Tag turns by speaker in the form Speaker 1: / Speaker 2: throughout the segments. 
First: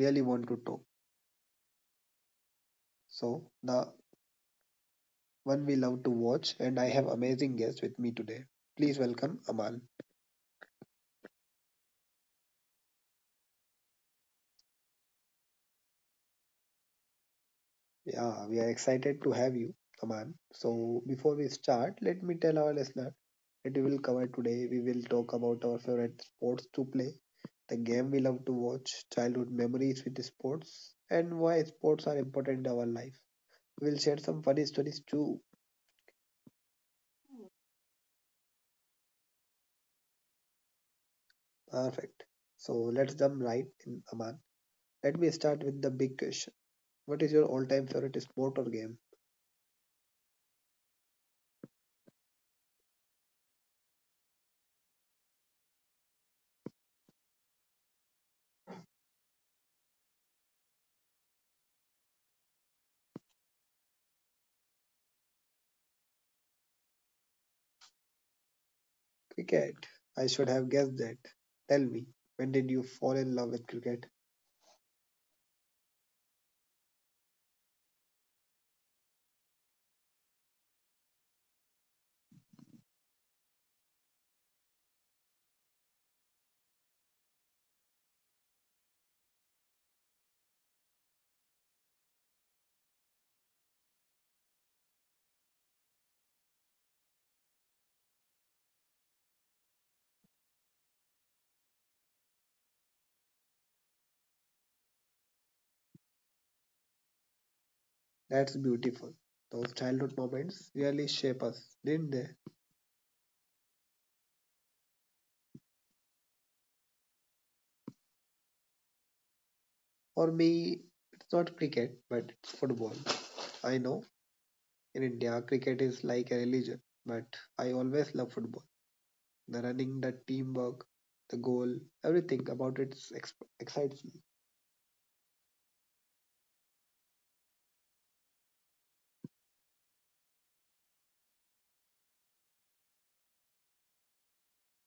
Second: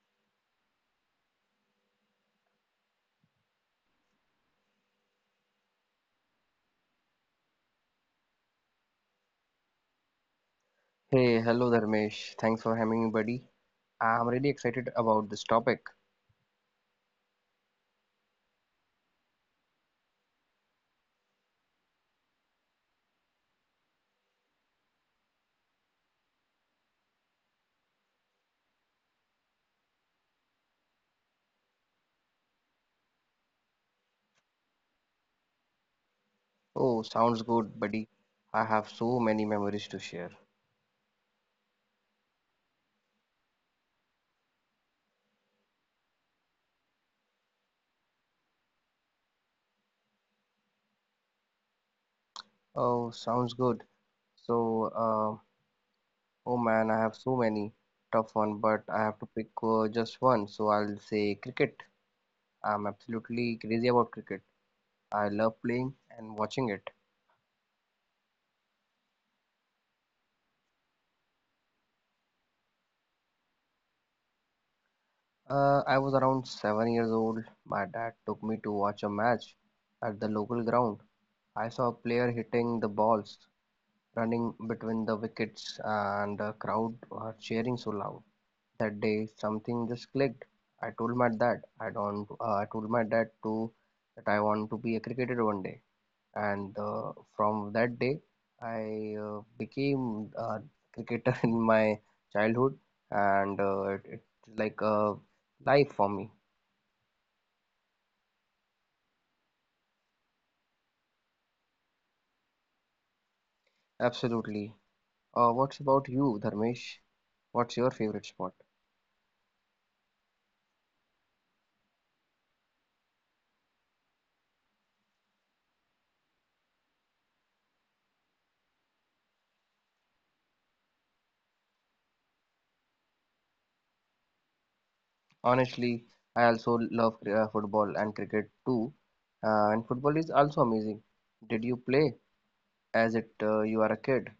Speaker 1: really want to talk. So, the one we love to watch, and I have amazing guests with me today. Please welcome Aman.
Speaker 2: Hey, hello Dharmesh. Thanks for having me, buddy. I'm really excited about this topic.
Speaker 1: Yeah, we are excited to have you, Aman. So, before we start, let me tell our listener that we will cover today. We will talk about our favorite sports to play, the game we love to watch, childhood memories with sports, and why sports are important in our life. We'll share some funny stories too.
Speaker 2: Oh, sounds good, buddy. I have so many memories to share.
Speaker 1: Perfect. So let's jump right in, Aman. Let me start with the big question. What is your all-time favorite sport or game?
Speaker 2: Oh, sounds good. So, uh, oh man, I have so many. Tough one, but I have to pick just one. So I'll say cricket. I'm absolutely crazy about cricket. I love playing and watching it.
Speaker 1: Cricket. I should have guessed that. Tell me, when did you fall in love with cricket?
Speaker 2: I was around 7 years old. My dad took me to watch a match at the local ground. I saw a player hitting the balls running between the wickets and the crowd were cheering so loud. That day something just clicked. I told my dad I don't I told my dad to that I want to be a cricketer one day and from that day I became a cricketer in my childhood and it's like a life for me.
Speaker 1: That's beautiful. Those childhood moments really shape us, didn't they?
Speaker 2: Absolutely. What's about you, Dharmesh? What's your favorite sport?
Speaker 1: For me, it's not cricket, but it's football. I know. In India, cricket is like a religion, but I always love football. The running, the teamwork, the goal, everything about it excites me.
Speaker 2: Honestly, I also love football and cricket too. And football is also amazing. Did you play as it you are a kid?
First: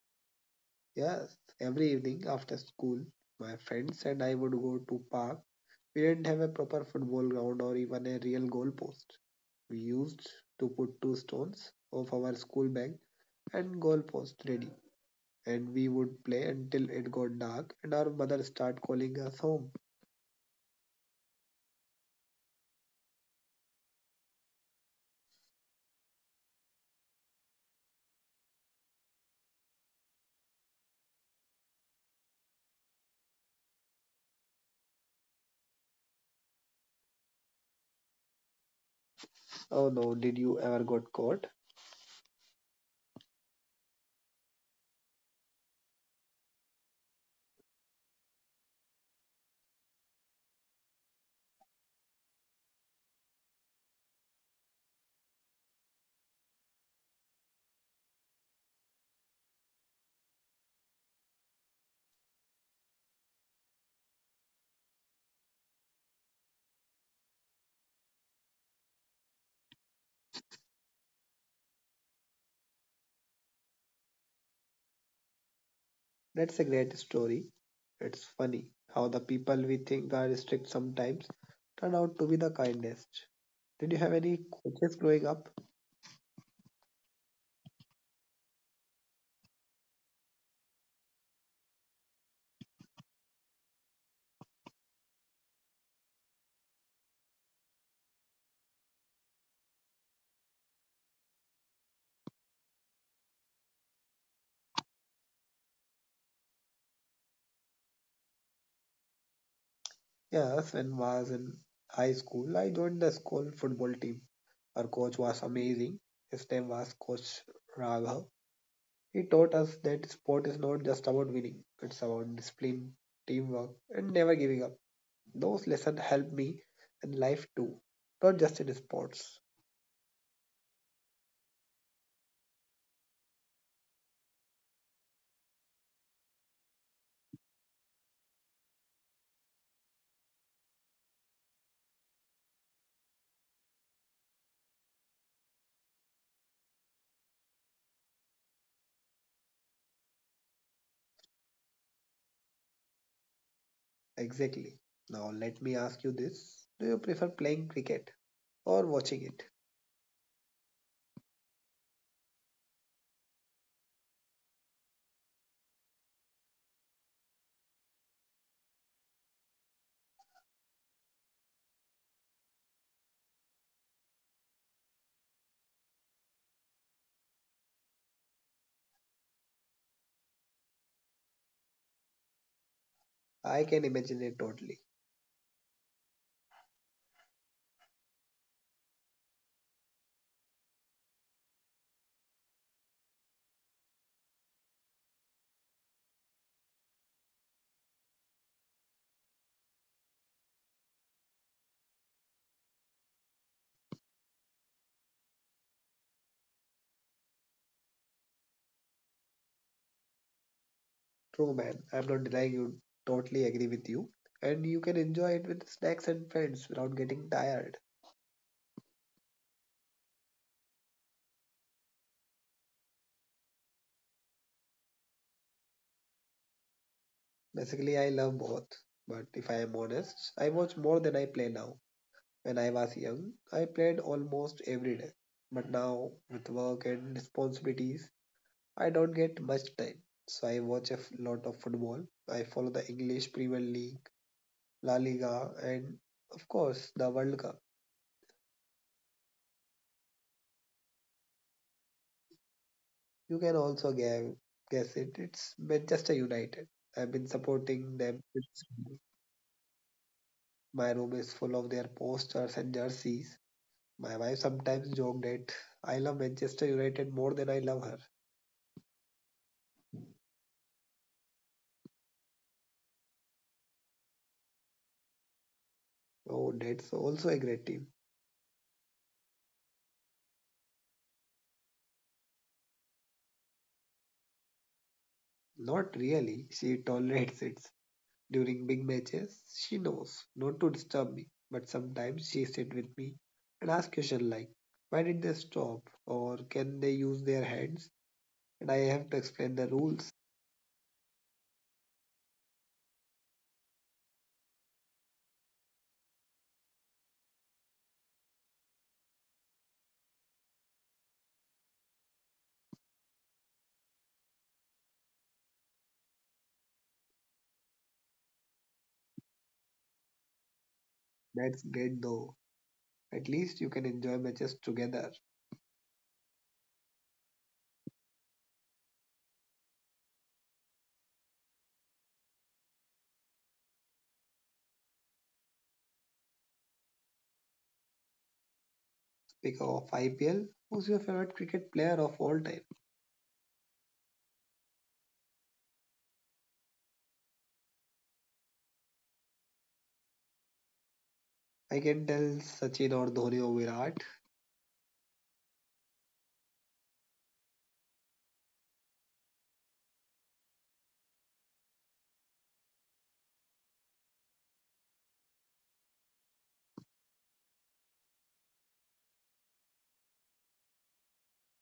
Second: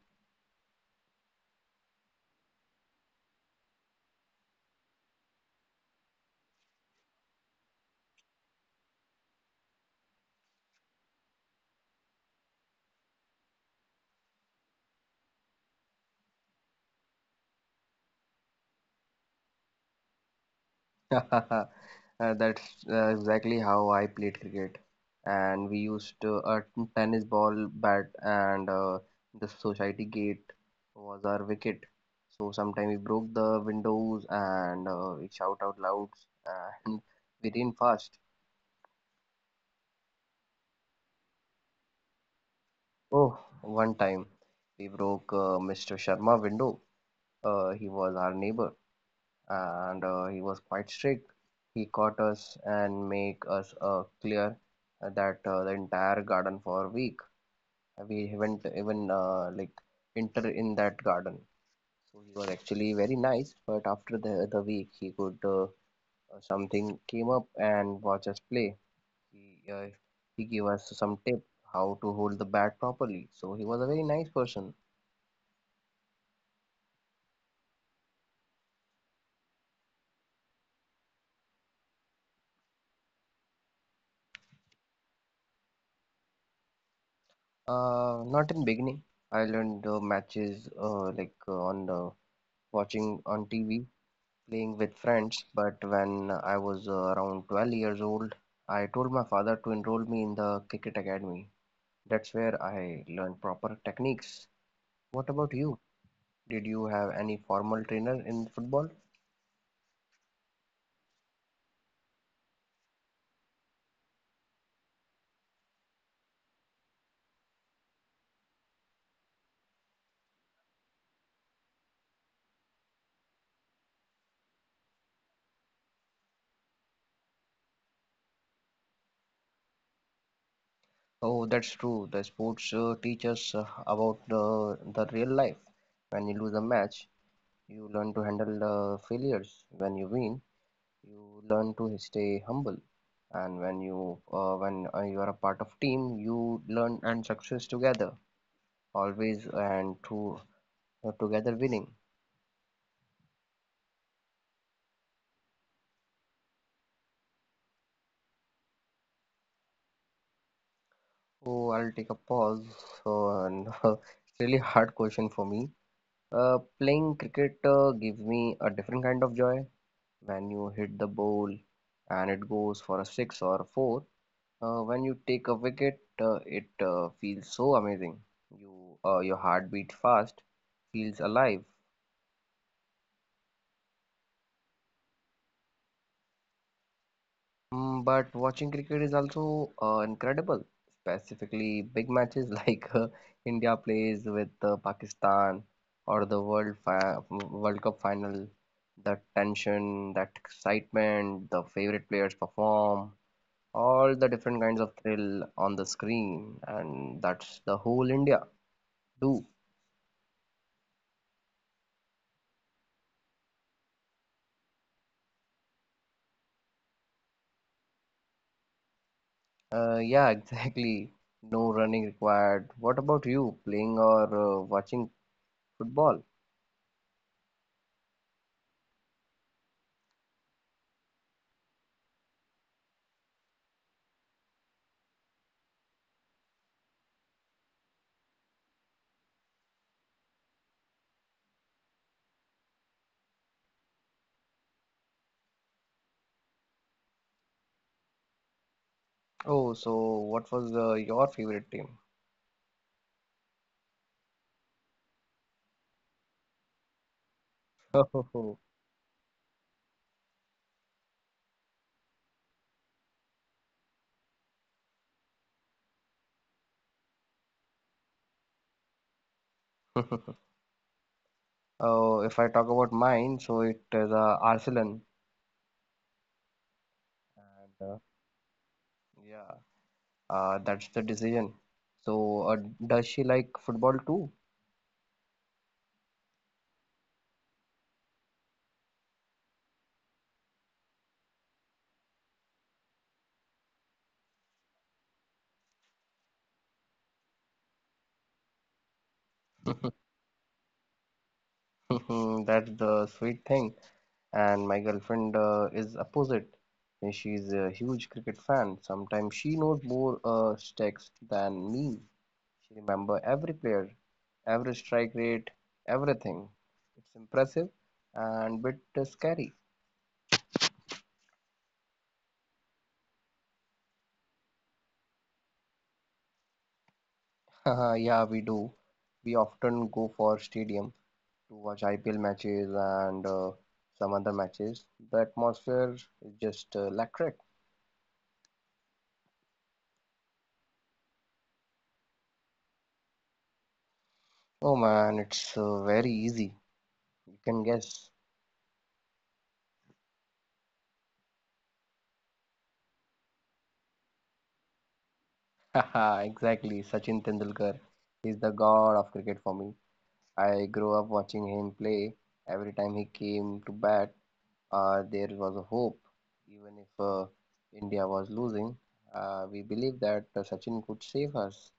Speaker 1: Yes, every evening after school, my friends and I would go to park. We didn't have a proper football ground or even a real goal post. We used to put two stones of our school bag and goal post ready. And we would play until it got dark and our mother start calling us home.
Speaker 2: That's exactly how I played cricket. And we used a tennis ball bat and the society gate was our wicket. So sometimes we broke the windows and we shout out loud and we ran fast.
Speaker 1: Oh no, did you ever got caught?
Speaker 2: Oh, one time we broke Mr. Sharma window. He was our neighbor, and he was quite strict. He caught us and make us clear that the entire garden for a week. We haven't even like enter in that garden. So he was actually very nice, but after the week, he could something came up and watch us play. He uh, he gave us some tip how to hold the bat properly. So he was a very nice person.
Speaker 1: That's a great story. It's funny how the people we think are strict sometimes turn out to be the kindest. Did you have any coaches growing up?
Speaker 2: Not in beginning. I learned matches like on the watching on TV, playing with friends. But when I was around 12 years old, I told my father to enroll me in the cricket academy. That's where I learned proper techniques. What about you? Did you have any formal trainer in football?
Speaker 1: Yes, when I was in high school, I joined the school football team. Our coach was amazing. His name was Coach Raghav. He taught us that sport is not just about winning, it's about discipline, teamwork, and never giving up. Those lessons helped me in life too, not just in sports.
Speaker 2: Oh, that's true. The sports teach us about the real life. When you lose a match, you learn to handle the failures. When you win, you learn to stay humble and when you are a part of team you learn and success together always and to together winning.
Speaker 1: Exactly. Now let me ask you this. Do you prefer playing cricket or watching it?
Speaker 2: Oh, I'll take a pause. So and it's really hard question for me. Playing cricket gives me a different kind of joy. When you hit the ball and it goes for a six or a four, when you take a wicket, it feels so amazing. Your heart beat fast, feels alive.
Speaker 1: I can imagine it totally.
Speaker 2: Mm, but watching cricket is also incredible, specifically big matches India plays with Pakistan or the World Cup final. The tension, that excitement, the favorite players perform, all the different kinds of thrill on the screen, and that's the whole India do.
Speaker 1: True, man, I'm not denying you, totally agree with you. And you can enjoy it with snacks and friends without getting tired.
Speaker 2: Yeah, exactly. No running required. What about you, playing or watching football?
Speaker 1: Basically I love both. But if I am honest, I watch more than I play now. When I was young, I played almost every day. But now with work and responsibilities, I don't get much time. So I watch a lot of football. I follow the English Premier League, La Liga, and of course the World Cup.
Speaker 2: Oh, so what was your favorite team?
Speaker 1: You can also guess, guess it. It's Manchester United. I've been supporting them since. My room is full of their posters and jerseys. My wife sometimes joked that I love Manchester United more than I love her.
Speaker 2: Oh, if I talk about mine, so it is Arsenal.
Speaker 1: Oh, that's also a
Speaker 2: And
Speaker 1: great team.
Speaker 2: yeah, that's the decision. So, does she like football too?
Speaker 1: Not really. She tolerates it. During big matches, she knows not to disturb me, but sometimes she sits with me and asks questions like, why did they stop? Or can they use their hands? And I have to explain the rules.
Speaker 2: That's the sweet thing. And my girlfriend is opposite. And she's a huge cricket fan. Sometimes she knows more sticks than me. She remember every player, every strike rate, everything. It's impressive and bit scary.
Speaker 1: That's great though. At least you can enjoy matches together.
Speaker 2: Yeah, we do. We often go for stadium to watch IPL matches and some other matches. The atmosphere is just electric.
Speaker 1: Speaking of IPL, who's your favorite cricket player of all time?
Speaker 2: Oh man, it's very easy. You can guess.
Speaker 1: I can tell Sachin or Dhoni or Virat.
Speaker 2: Haha, exactly. Sachin Tendulkar is the god of cricket for me. I grew up watching him play. Every time he came to bat, there was a hope, even if India was losing. We believed that Sachin could save us.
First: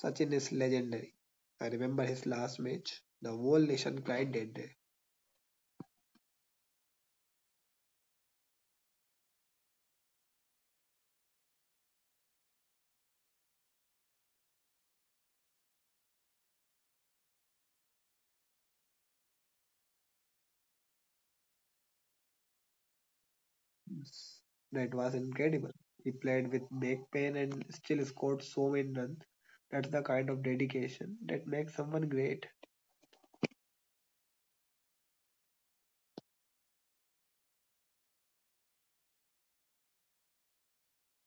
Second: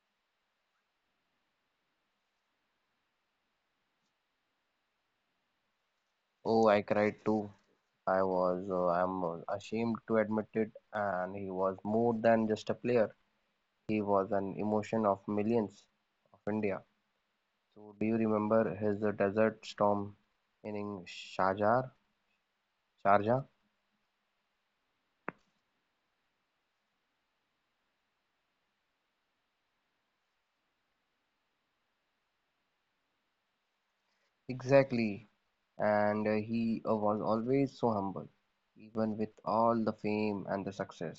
Speaker 1: Sachin is legendary. I remember his last match. The whole nation cried that day.
Speaker 2: Oh, I cried too. I'm ashamed to admit it, and he was more than just a player. He was an emotion of millions of India. So, do you remember his Desert Storm inning Sharjah? Sharjah?
Speaker 1: That was incredible. He played with back pain and still scored so many runs. That's the kind of dedication that makes someone great.
Speaker 2: Exactly. And he was always so humble. Even with all the fame and the success,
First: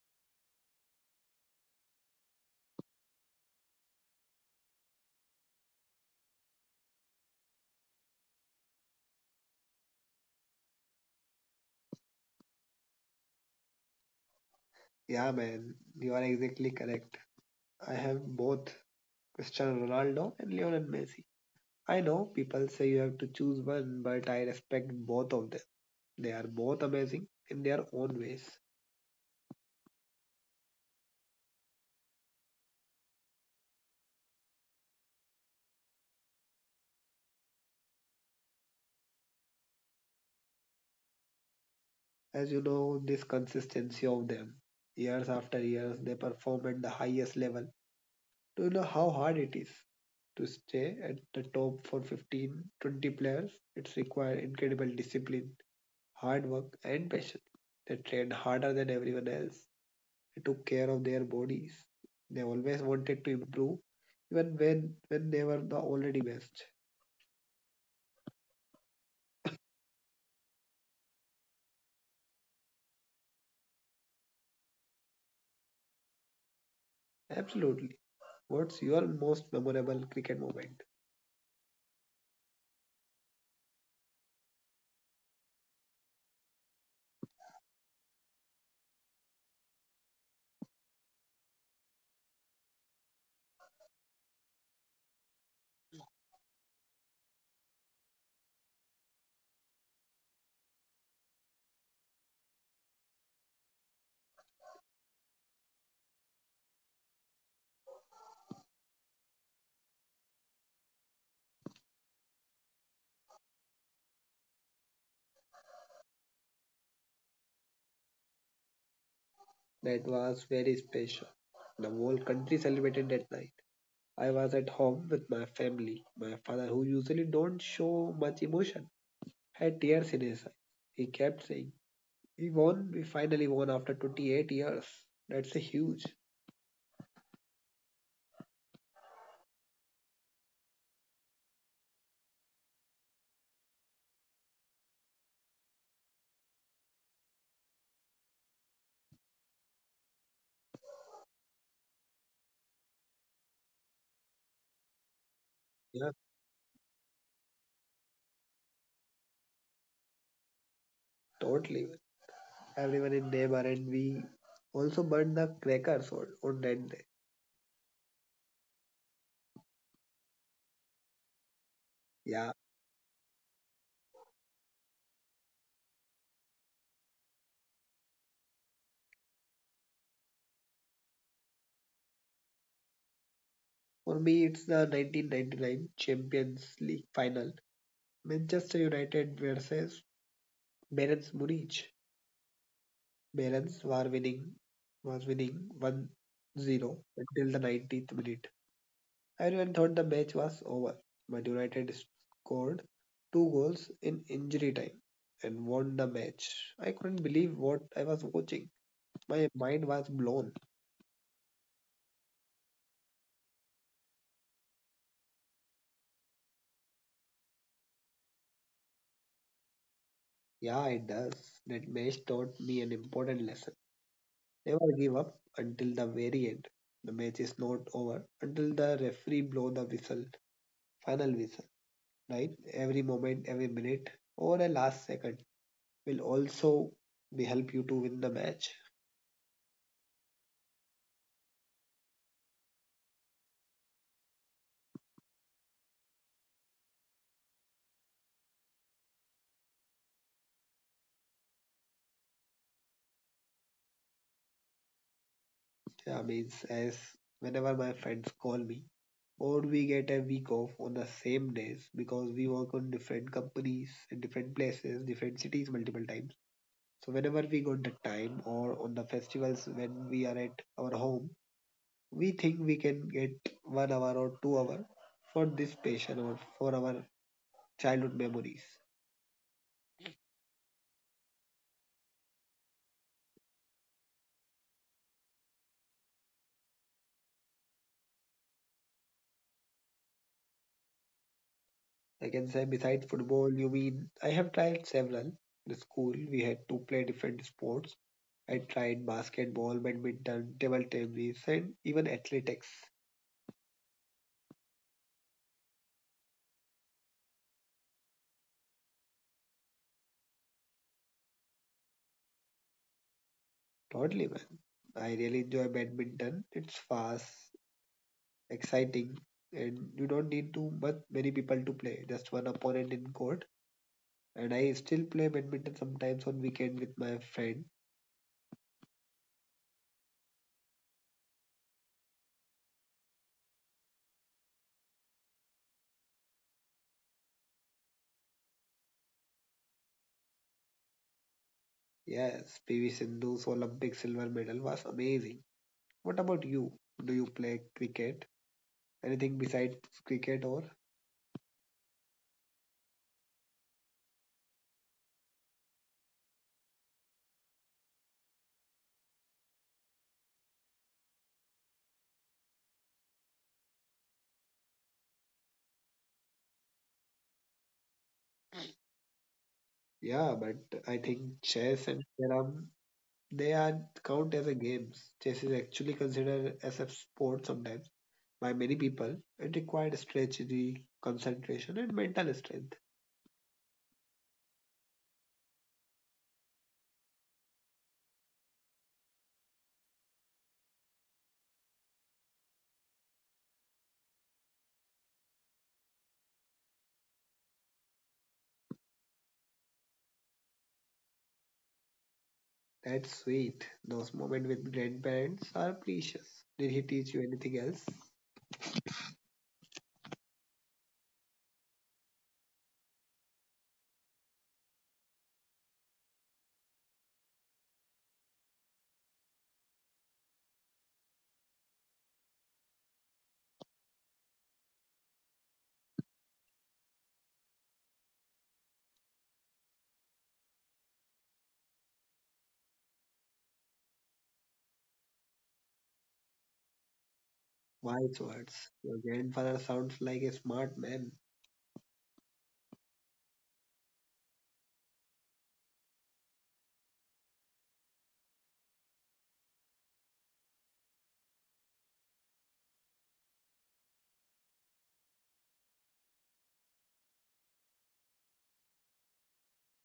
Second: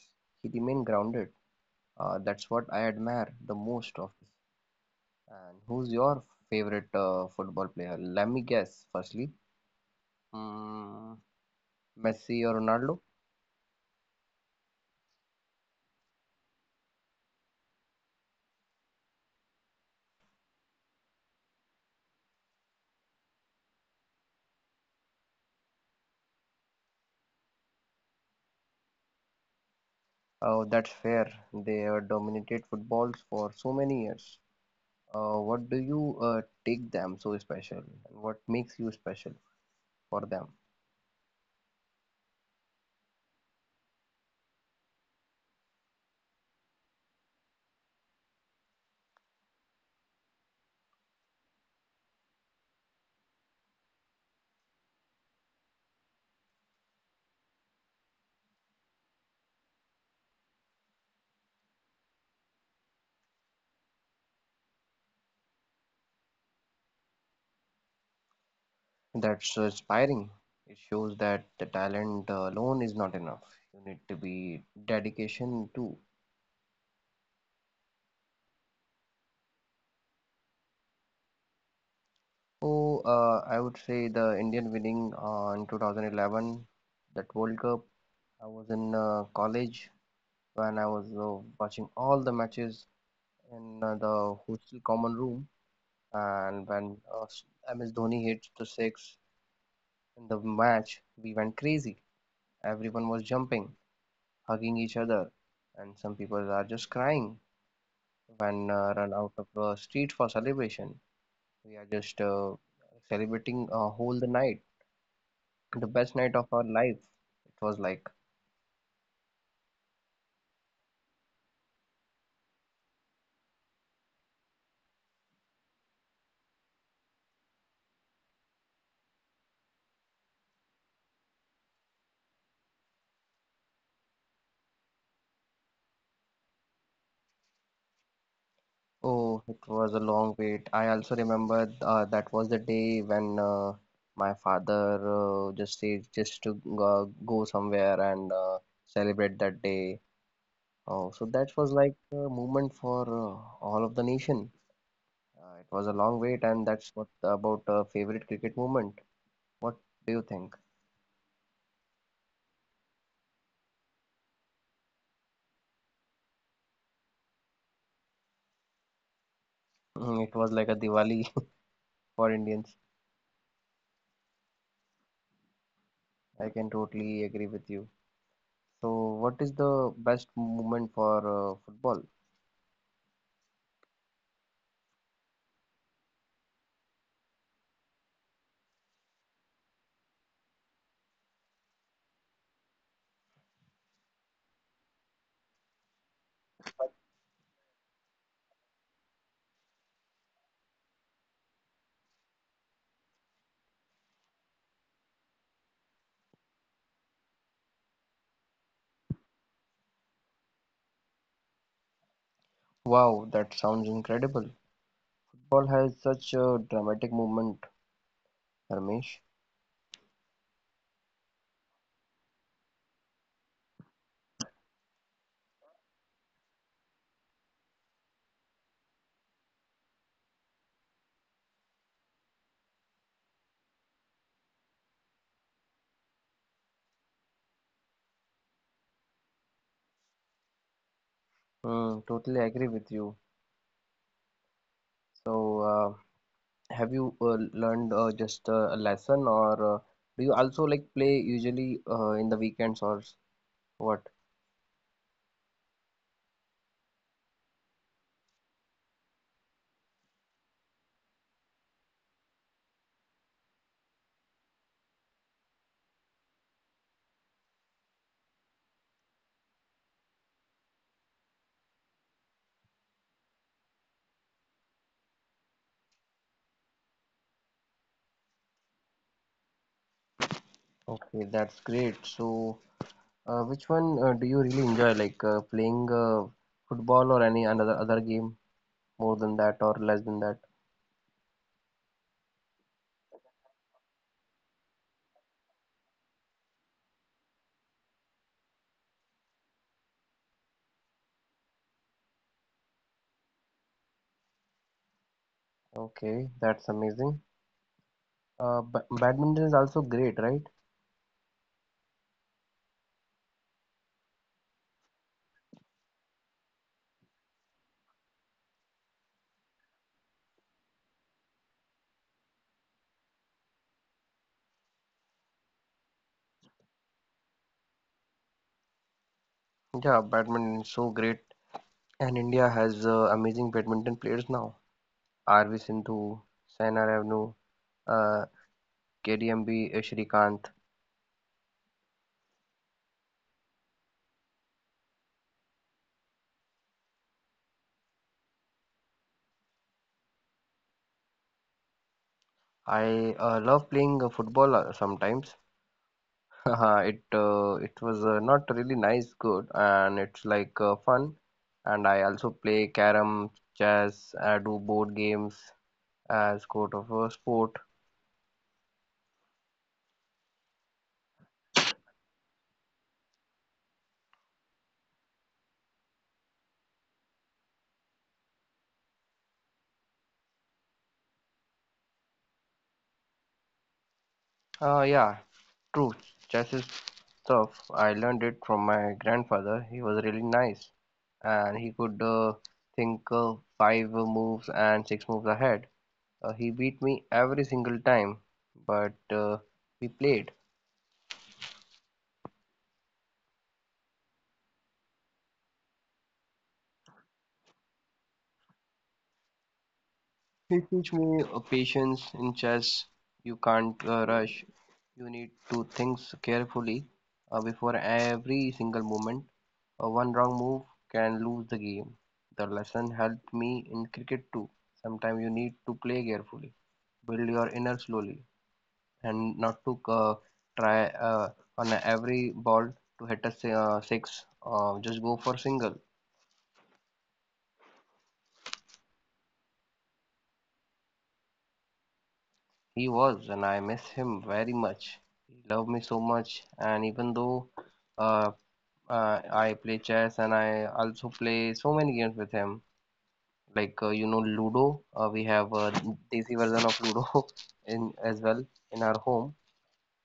Speaker 2: he remained grounded. That's what I admire the most of him. And who's your favorite football player? Let me guess, firstly. Mm, Messi or Ronaldo?
Speaker 1: Yeah, man, you are exactly correct. I have both Cristiano Ronaldo and Lionel Messi. I know people say you have to choose one, but I respect both of them. They are both amazing in their own ways.
Speaker 2: Oh, that's fair. They dominated footballs for so many years. What do you take them so special? And what makes you special for them?
Speaker 1: As you know, this consistency of them, years after years, they perform at the highest level. Do you know how hard it is to stay at the top for 15, to 20 players? It's required incredible discipline, hard work, and passion. They trained harder than everyone else. They took care of their bodies. They always wanted to improve, even when they were the already best.
Speaker 2: That's so inspiring. It shows that the talent alone is not enough. You need to be dedication too.
Speaker 1: Absolutely. What's your most memorable cricket moment?
Speaker 2: So, I would say the Indian winning in 2011, that World Cup. I was in college when I was watching all the matches in the hostel common room, and when MS Dhoni hit the six in the match, we went crazy. Everyone was jumping, hugging each other, and some people are just crying and run out of the street for celebration. We are just celebrating a whole the night, the best night of our life. It was like,
Speaker 1: That was very special. The whole country celebrated that night. I was at home with my family. My father, who usually don't show much emotion, had tears in his eyes. He kept saying, "We won. We finally won after 28 years. That's a huge."
Speaker 2: oh, it was a long wait. I also remember that was the day when my father just said just to go, go somewhere and celebrate that day. Oh, so that was like a moment for all of the nation. It was a long
Speaker 1: Yeah,
Speaker 2: wait, and that's what about favorite cricket moment. What do you think?
Speaker 1: totally. Everyone in neighbor and we also burned the crackers on that day.
Speaker 2: Mm, it was like a Diwali for Indians.
Speaker 1: Yeah.
Speaker 2: I can totally agree with you. So, what is the best moment for football?
Speaker 1: For me, it's the 1999 Champions League final. Manchester United versus Bayern Munich. Bayern were winning was winning 1-0 until the 90th minute. Everyone thought the match was over, but United scored two goals in injury time and won the match. I couldn't believe what I was watching. My mind was blown.
Speaker 2: Wow, that sounds incredible. Football has such a dramatic movement, Ramesh.
Speaker 1: Yeah, it does. That match taught me an important lesson. Never give up until the very end. The match is not over until the referee blows the whistle, final whistle, right? Every moment, every minute, or a last second will also be help you to win the match.
Speaker 2: Mm, totally agree with you. So, uh, have you learned just a lesson, or do you also like play usually in the weekends what?
Speaker 1: Yeah, means as whenever my friends call me, or we get a week off on the same days because we work on different companies in different places, different cities multiple times. So whenever we got the time or on the festivals when we are at our home, we think we can get 1 hour or 2 hour for this passion or for our childhood memories.
Speaker 2: Okay, that's great. So, which one do you really enjoy, like playing football or any another other game? More than that or less than that.
Speaker 1: I can say besides football, you mean I have tried several. In school, we had to play different sports. I tried basketball, badminton, table tennis, and even athletics.
Speaker 2: Okay, that's amazing. Badminton is also great, right?
Speaker 1: Totally, man. I really enjoy badminton. It's fast, exciting, and you don't need too much many people to play. Just one opponent in court. And I still play badminton sometimes on weekend with my friend.
Speaker 2: Yeah, badminton is so great. And India has amazing badminton players now. RV Sindhu, Saina Revnu, uh, KDMB Shrikant.
Speaker 1: Yes, PV Sindhu's Olympic silver medal was amazing. What about you? Do you play cricket? Anything besides cricket or?
Speaker 2: I love playing football sometimes. It was not really nice, good, and it's like fun. And I also play carom, chess. I do board games as sort of a sport.
Speaker 1: Yeah, but I think chess and carrom, they are count as a games. Chess is actually considered as a sport sometimes by many people. It required strategy, concentration, and mental strength.
Speaker 2: Uh, yeah, True, chess is tough. I learned it from my grandfather. He was really nice, and he could think five moves and six moves ahead. He beat me every single time, but we played.
Speaker 1: That's sweet. Those moments with grandparents are precious. Did he teach you anything else?
Speaker 2: He teach me patience in chess. You can't rush. You need to think carefully before every single movement. One wrong move can lose the game. The lesson helped me in cricket too. Sometimes you need to play carefully, build your inner slowly, and not to try on every ball to hit a six. Just go for single.
Speaker 1: Wise words. Your grandfather sounds like a smart man.
Speaker 2: He was, and I miss him very much. He loved me so much, and even though uh, I play chess and I also play so many games with him, like you know Ludo. We have a Desi version of Ludo in as well in our home.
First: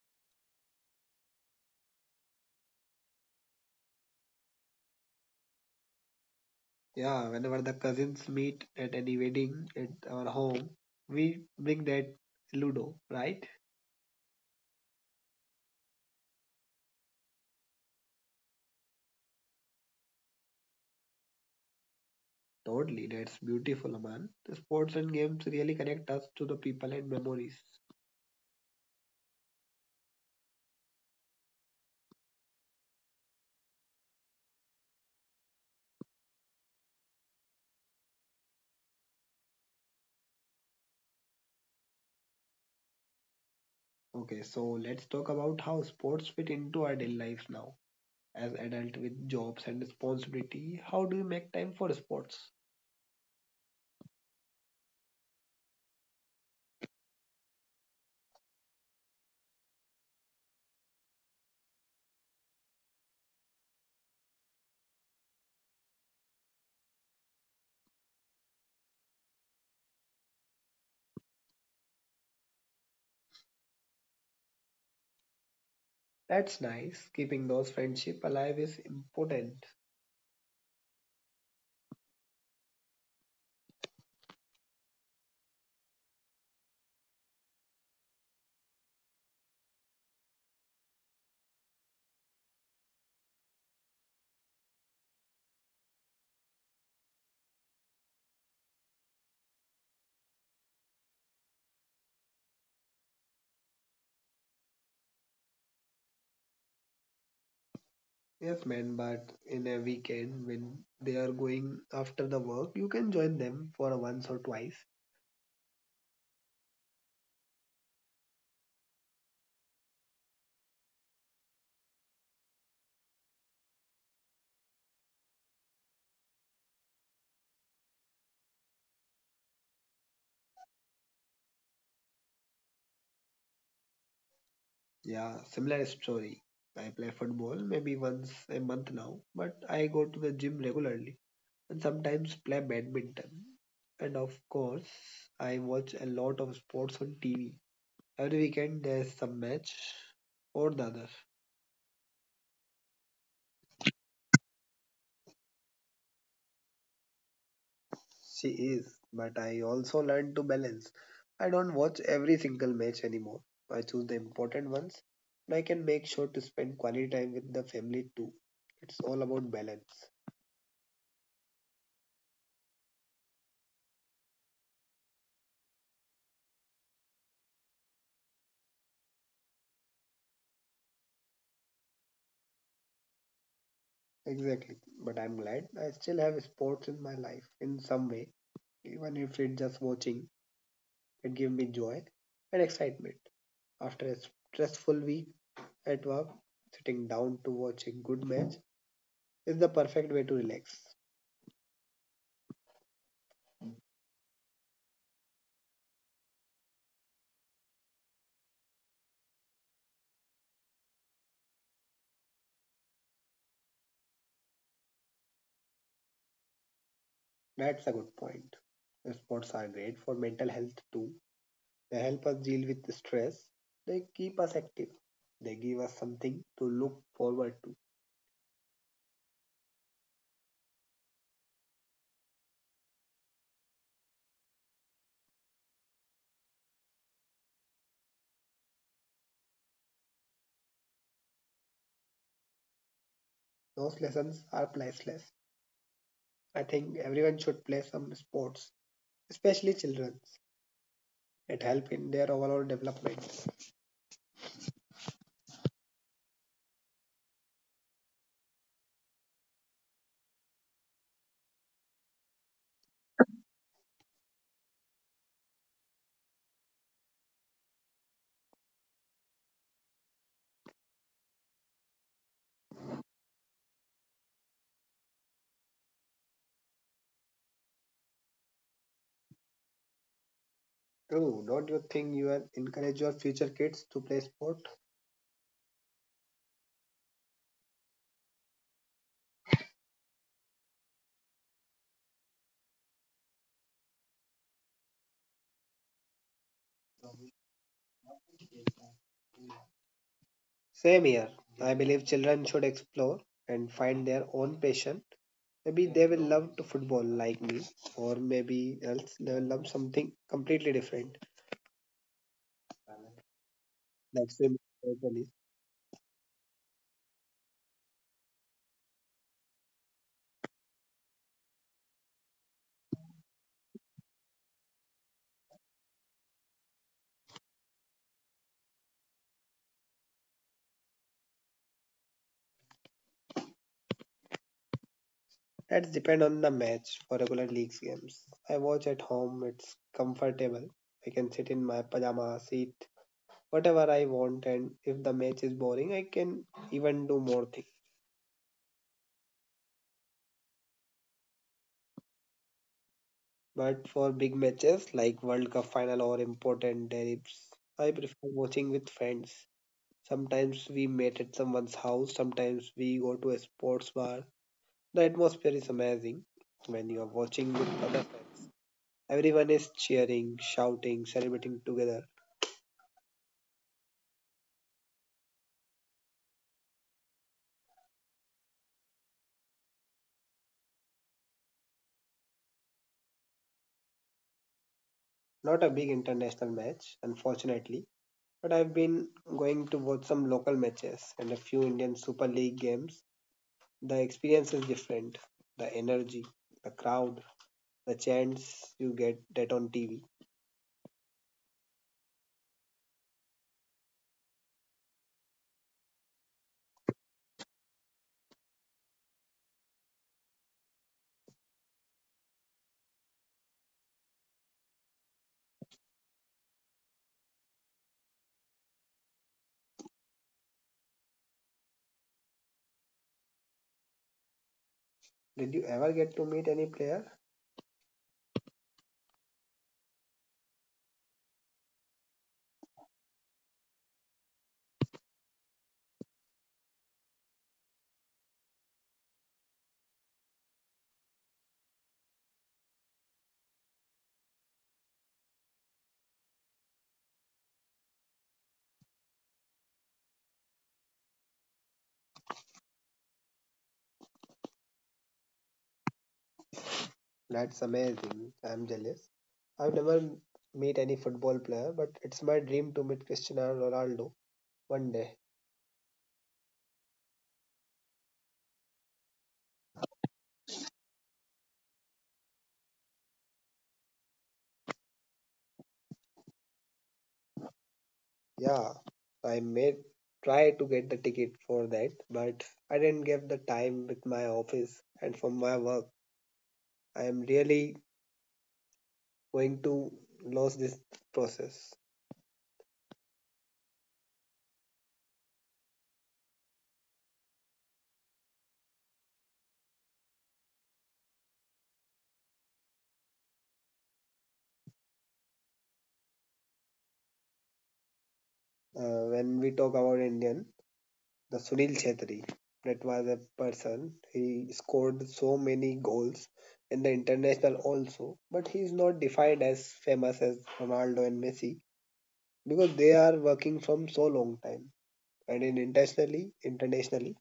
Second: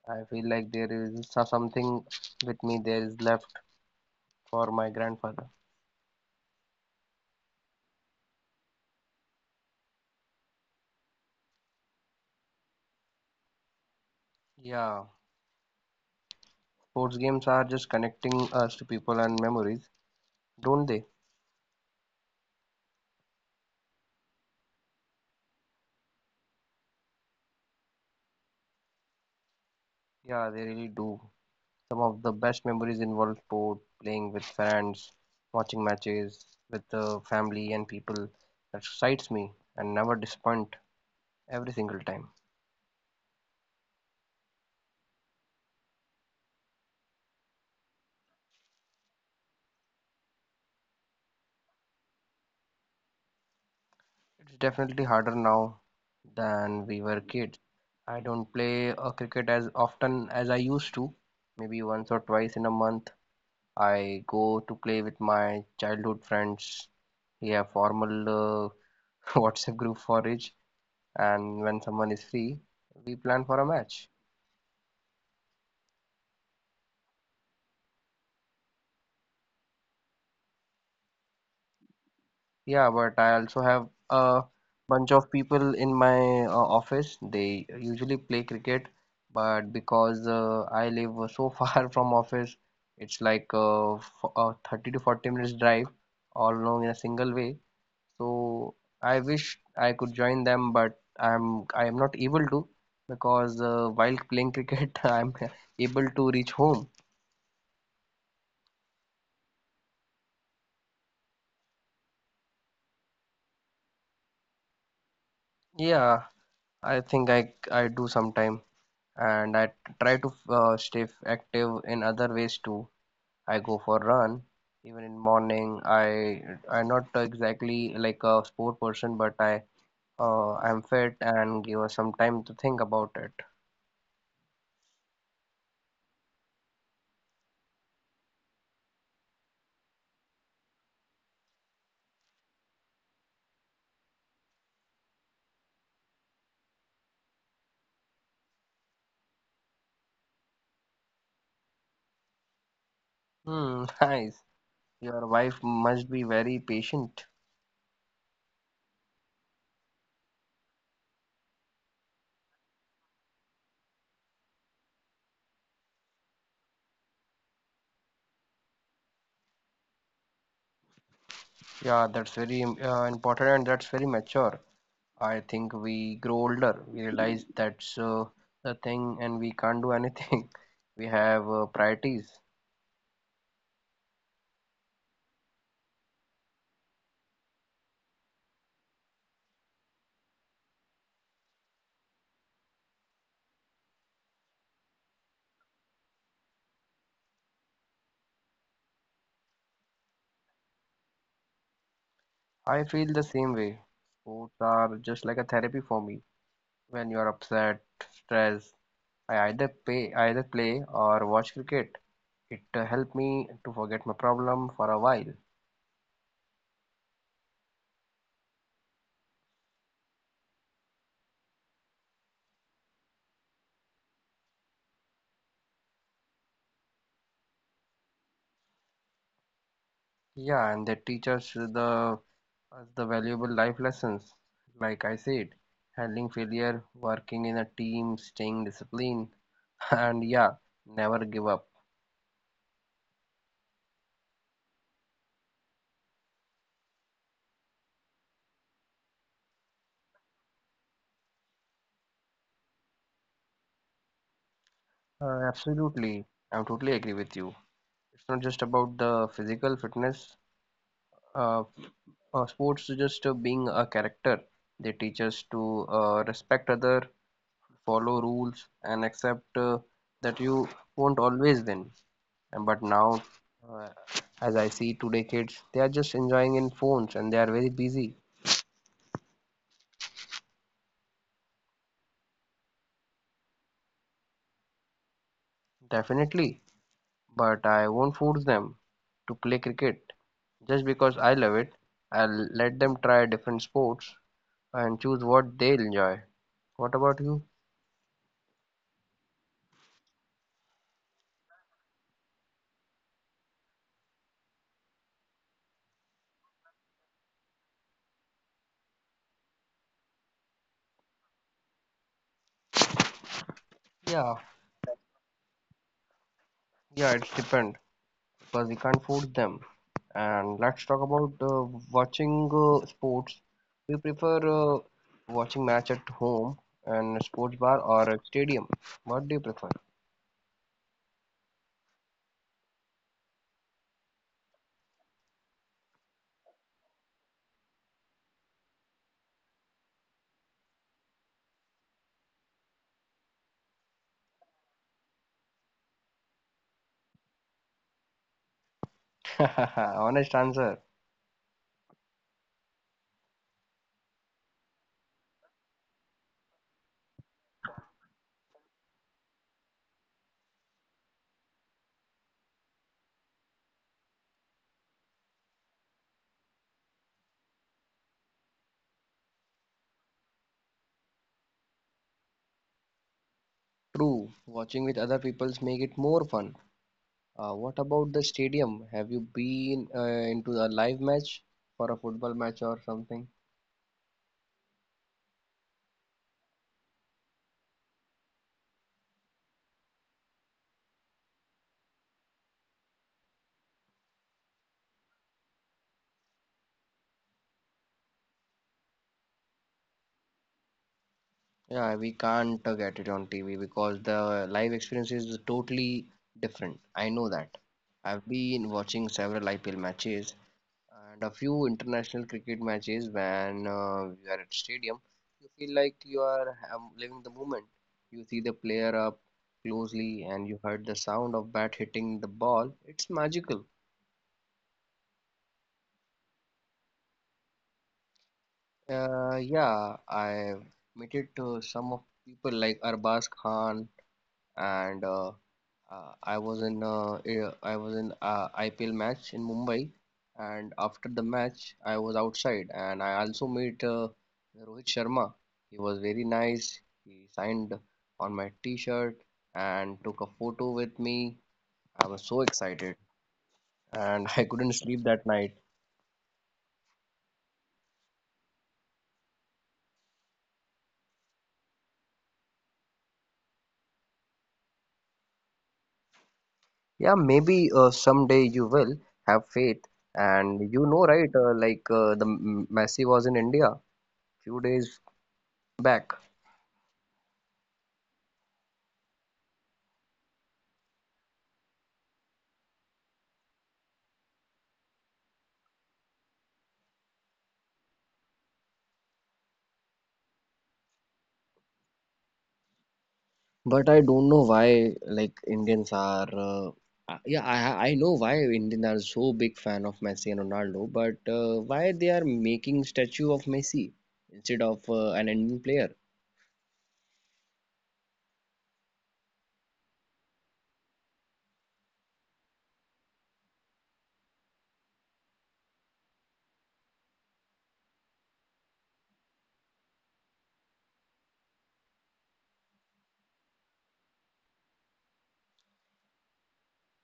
Speaker 2: I feel like there is something with me there is left for my grandfather.
Speaker 1: Yeah, whenever the cousins meet at any wedding at our home, we bring that Ludo, right?
Speaker 2: Yeah, sports games are just connecting us to people and memories, don't they?
Speaker 1: Totally, that's beautiful, man. The sports and games really connect us to the people and memories.
Speaker 2: Yeah, they really do. Some of the best memories involve sport, playing with friends, watching matches with the family and people that excites me and never disappoint every single time.
Speaker 1: Okay, so let's talk about how sports fit into our daily lives now. As adult with jobs and responsibility, how do you make time for sports?
Speaker 2: It's definitely harder now than we were kids. I don't play a cricket as often as I used to. Maybe once or twice in a month, I go to play with my childhood friends. We have formal WhatsApp group for each, and when someone is free, we plan for a match.
Speaker 1: That's nice. Keeping those friendship alive is important.
Speaker 2: Yeah, but I also have a bunch of people in my office. They usually play cricket, but because I live so far from office, it's like f 30 to 40 minutes drive all along in a single way. So I wish I could join them, but I am not able to because while playing cricket, I'm able to reach home.
Speaker 1: Yes, man, but in a weekend when they are going after the work, you can join them for once or twice.
Speaker 2: Yeah, I think I do sometime. And I try to stay active in other ways too. I go for run even in morning. I'm not exactly like a sport person, but I'm fit and give us some time to think about it.
Speaker 1: Yeah, similar story. I play football maybe once a month now, but I go to the gym regularly and sometimes play badminton. And of course, I watch a lot of sports on TV. Every weekend there's some match or the other.
Speaker 2: Hmm, nice. Your wife must be very patient.
Speaker 1: She is, but I also learn to balance. I don't watch every single match anymore. I choose the important ones, and I can make sure to spend quality time with the family too. It's all about balance.
Speaker 2: Yeah, that's very important, and that's very mature. I think we grow older, we realize that's the thing and we can't do anything. We have priorities.
Speaker 1: Exactly. But I'm glad I still have sports in my life in some way, even if it's just watching. It gives me joy and excitement. After a stressful week at work, sitting down to watch a good match is the perfect way to relax.
Speaker 2: I feel the same way. Sports are just like a therapy for me. When you are upset, stressed, I either play or watch cricket. It helped me to forget my problem for a while.
Speaker 1: That's a good point. Sports are great for mental health too. They help us deal with the stress. They keep us active. They give us something to look forward to.
Speaker 2: Yeah, and they teach us the valuable life lessons. Like I said, handling failure, working in a team, staying disciplined, and yeah, never give up.
Speaker 1: Those lessons are priceless. I think everyone should play some sports, especially children. It helps in their overall development.
Speaker 2: Absolutely, I'm totally agree with you. It's not just about the physical fitness. Uh, Sports is just being a character. They teach us to respect other, follow rules, and accept that you won't always win. And but now, uh, as I see today, kids they are just enjoying in phones and they are very busy.
Speaker 1: True, don't you think you will encourage your future kids to play sport?
Speaker 2: Definitely, but I won't force them to play cricket just because I love it. I'll let them try different sports and choose what they'll enjoy. What about you?
Speaker 1: Same here. I believe children should explore and find their own passion. Maybe they will love to football like me, or maybe else they will love something completely different,
Speaker 2: Yeah,
Speaker 1: like swimming or tennis.
Speaker 2: yeah, it's depend, because we can't force them. And let's talk about watching sports. We prefer watching match at home and sports bar or a stadium. What do you prefer?
Speaker 1: That depend on the match for regular leagues games. I watch at home. It's comfortable. I can sit in my pajama seat whatever I want, and if the match is boring, I can even do more things.
Speaker 2: Honest answer.
Speaker 1: But for big matches like World Cup final or important derbys, I prefer watching with friends. Sometimes we meet at someone's house, sometimes we go to a sports bar. The atmosphere is amazing when you are watching with other friends. Everyone is cheering, shouting, celebrating together.
Speaker 2: True. Watching with other peoples make it more fun. What about the stadium? Have you been into a live match for a football match or something?
Speaker 1: Not a big international match, unfortunately, but I've been going to watch some local matches and a few Indian Super League games. The experience is different. The energy, the crowd, the chants you get that on TV.
Speaker 2: Yeah, we can't get it on TV because the live experience is totally different. I know that. I've been watching several IPL matches and a few international cricket matches when you are at stadium. You feel like you are living the moment. You see the player up closely and you heard the sound of bat hitting the ball. It's magical.
Speaker 1: Did you ever get to meet any player?
Speaker 2: Yeah, I met it to some of people like Arbaz Khan and I was in IPL match in Mumbai, and after the match, I was outside and I also met Rohit Sharma. He was very nice. He signed on my T-shirt and took a photo with me. I was so excited, and I couldn't sleep that night.
Speaker 1: That's amazing. I'm jealous. I've never meet any football player, but it's my dream to meet Cristiano Ronaldo one day.
Speaker 2: Yeah, maybe someday you will have faith, and you know, right? Like the Messi was in India few days back.
Speaker 1: Yeah, I may try to get the ticket for that, but I didn't get the time with my office and from my work. I am really going to lose this process.
Speaker 2: But I don't know why like Indians are yeah I know why Indians are so big fan of Messi and Ronaldo, but why they are making statue of Messi instead of an Indian player?
Speaker 1: When we talk about Indian, the Sunil Chhetri. That was a person. He scored so many goals in the international also, but he is not defined as famous as Ronaldo and Messi because they are working from so long time. And in internationally,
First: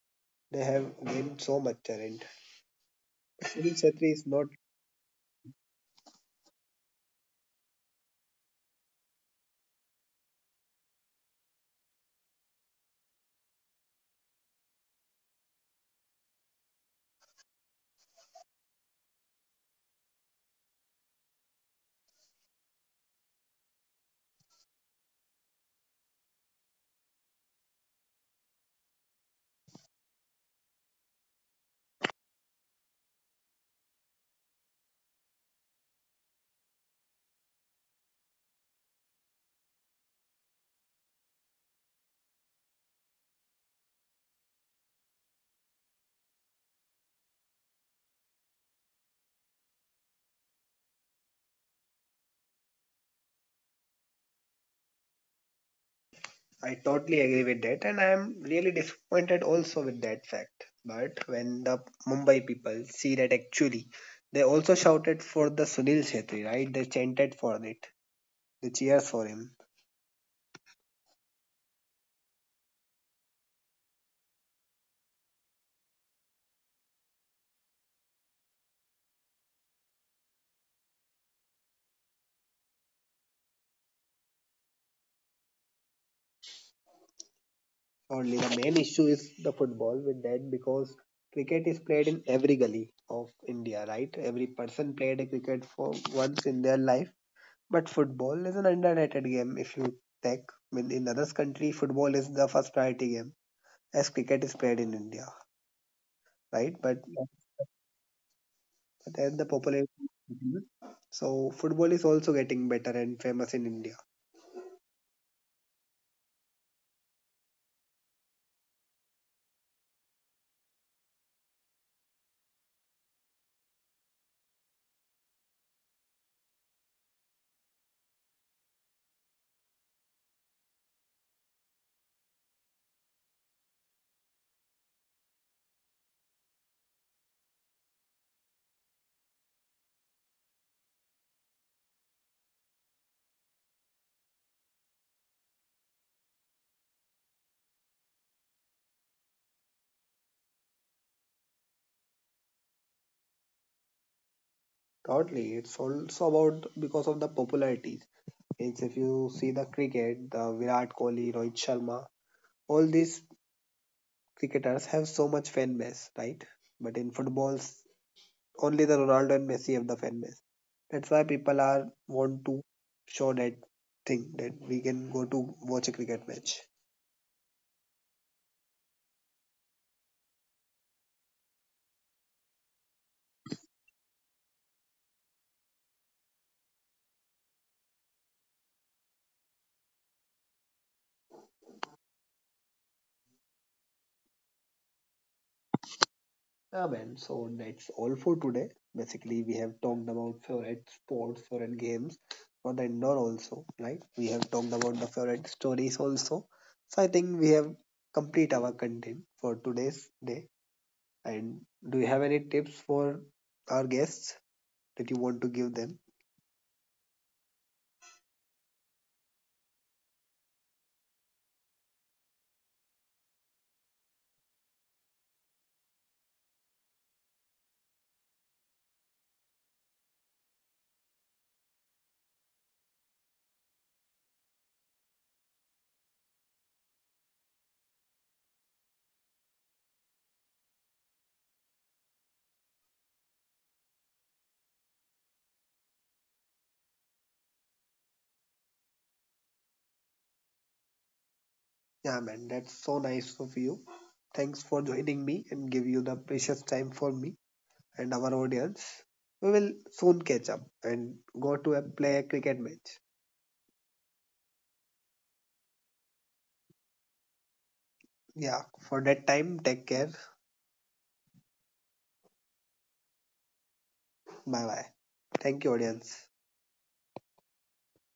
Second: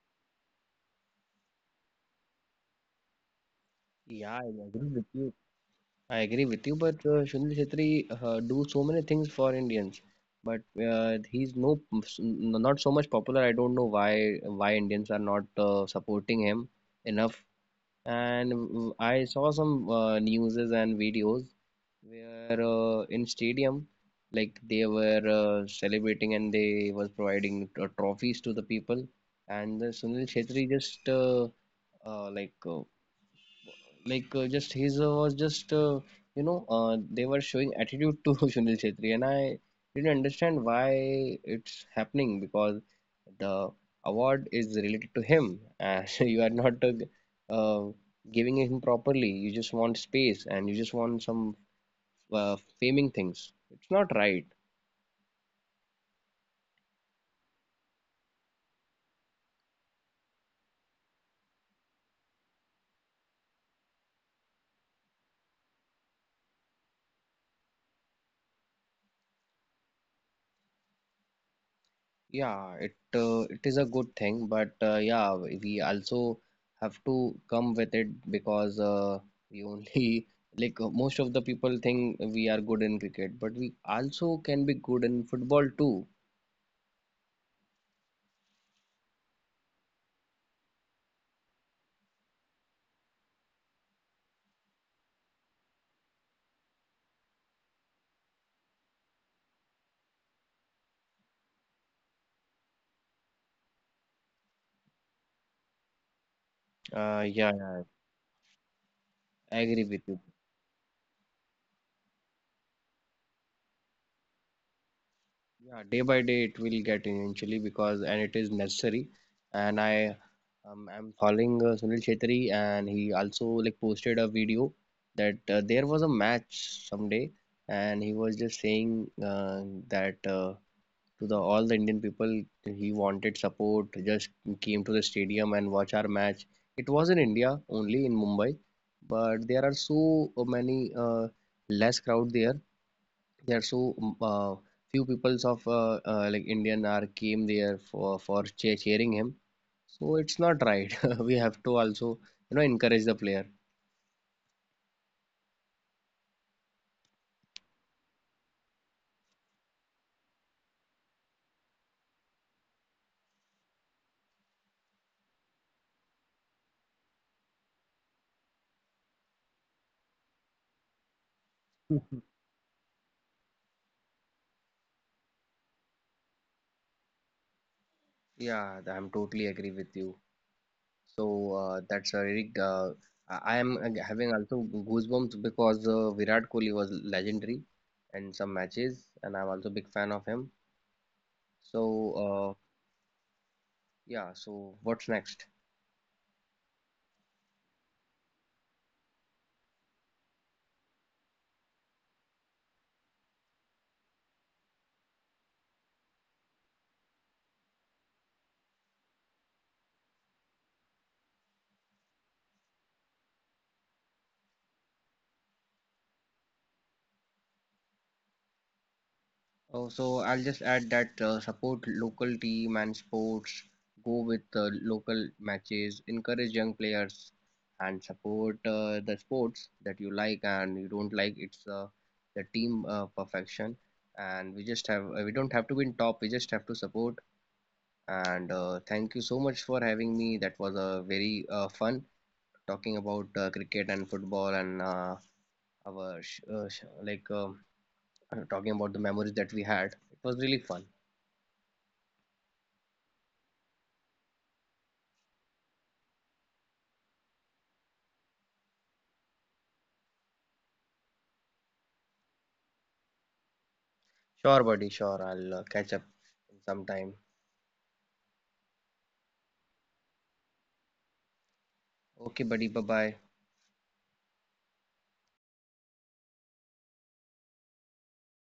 Speaker 1: they have gained so much talent. Sunil Chhetri is
Speaker 2: Yeah,
Speaker 1: not.
Speaker 2: I agree with you. I agree with you, but Sunil Chhetri do so many things for Indians, but he's not so much popular. I don't know why Indians are not supporting him enough. And I saw some newses and videos where in stadium like they were celebrating and they was providing trophies to the people, and Sunil Chhetri just uh, like uh, just his was just they were showing attitude to Sunil Chhetri, and I didn't understand why it's happening because the award is related to him, and you are not uh, giving him properly. You just want space and you just want some uh, faming things. It's not right.
Speaker 1: I totally agree with that, and I am really disappointed also with that fact. But when the Mumbai people see that actually, they also shouted for the Sunil Chhetri, right? They chanted for it. They cheers for him.
Speaker 2: Yeah, it it is a good thing, but yeah, we also have to come with it because we only like most of the people think we are good in cricket, but we also can be good in football too.
Speaker 1: Only the main issue is the football with that because cricket is played in every gully of India, right? Every person played a cricket for once in their life. But football is an underrated game if you take. I mean, in others country, football is the first priority game as cricket is played in India, right?
Speaker 2: Yeah, yeah.
Speaker 1: But as the
Speaker 2: I agree
Speaker 1: population,
Speaker 2: with you.
Speaker 1: so football is also getting better and famous in India.
Speaker 2: Yeah, day by day it will get eventually because and it is necessary. And I'm following Sunil Chhetri, and he also like posted a video that there was a match someday and he was just saying that to the all the Indian people he wanted support just came to the stadium and watch our match. It was in India only in Mumbai, but there are so many less crowd there, there are so few peoples of like Indian are came there for cheering him. So it's not right. We have to also you know encourage the player.
Speaker 1: Totally, it's also about because of the popularity. Means if you see the cricket, the Virat Kohli, Rohit Sharma, all these cricketers have so much fan base, right? But in footballs, only the Ronaldo and Messi have the fan base. That's why people are want to show that thing that we can go to watch a cricket match.
Speaker 2: Yeah, I'm totally agree with you. So that's a really I am having also goosebumps because Virat Kohli was legendary in some matches, and I'm also big fan of him. So uh, yeah, so what's next?
Speaker 1: Yeah, man. So that's all for today. Basically, we have talked about favorite sports, favorite games for the indoor also, right? We have talked about the favorite stories also. So I think we have complete our content for today's day. And do you have any tips for our guests that you want to give them?
Speaker 2: Oh, so I'll just add that support local team and sports, go with local matches, encourage young players, and support the sports that you like and you don't like. It's the team perfection, and we don't have to win top. We just have to support. And thank you so much for having me. That was a very fun talking about cricket and football, and our sh sh like talking about the memories that we had. It was really fun.
Speaker 1: Yeah, man. That's so nice of you. Thanks for joining me and give you the precious time for me and our audience. We will soon catch up and go to a play a cricket match.
Speaker 2: Sure, buddy. Sure. I'll catch up in some time.
Speaker 1: Yeah, for that time, take care.
Speaker 2: Okay, buddy. Bye bye.
Speaker 1: Bye bye. Thank you, audience.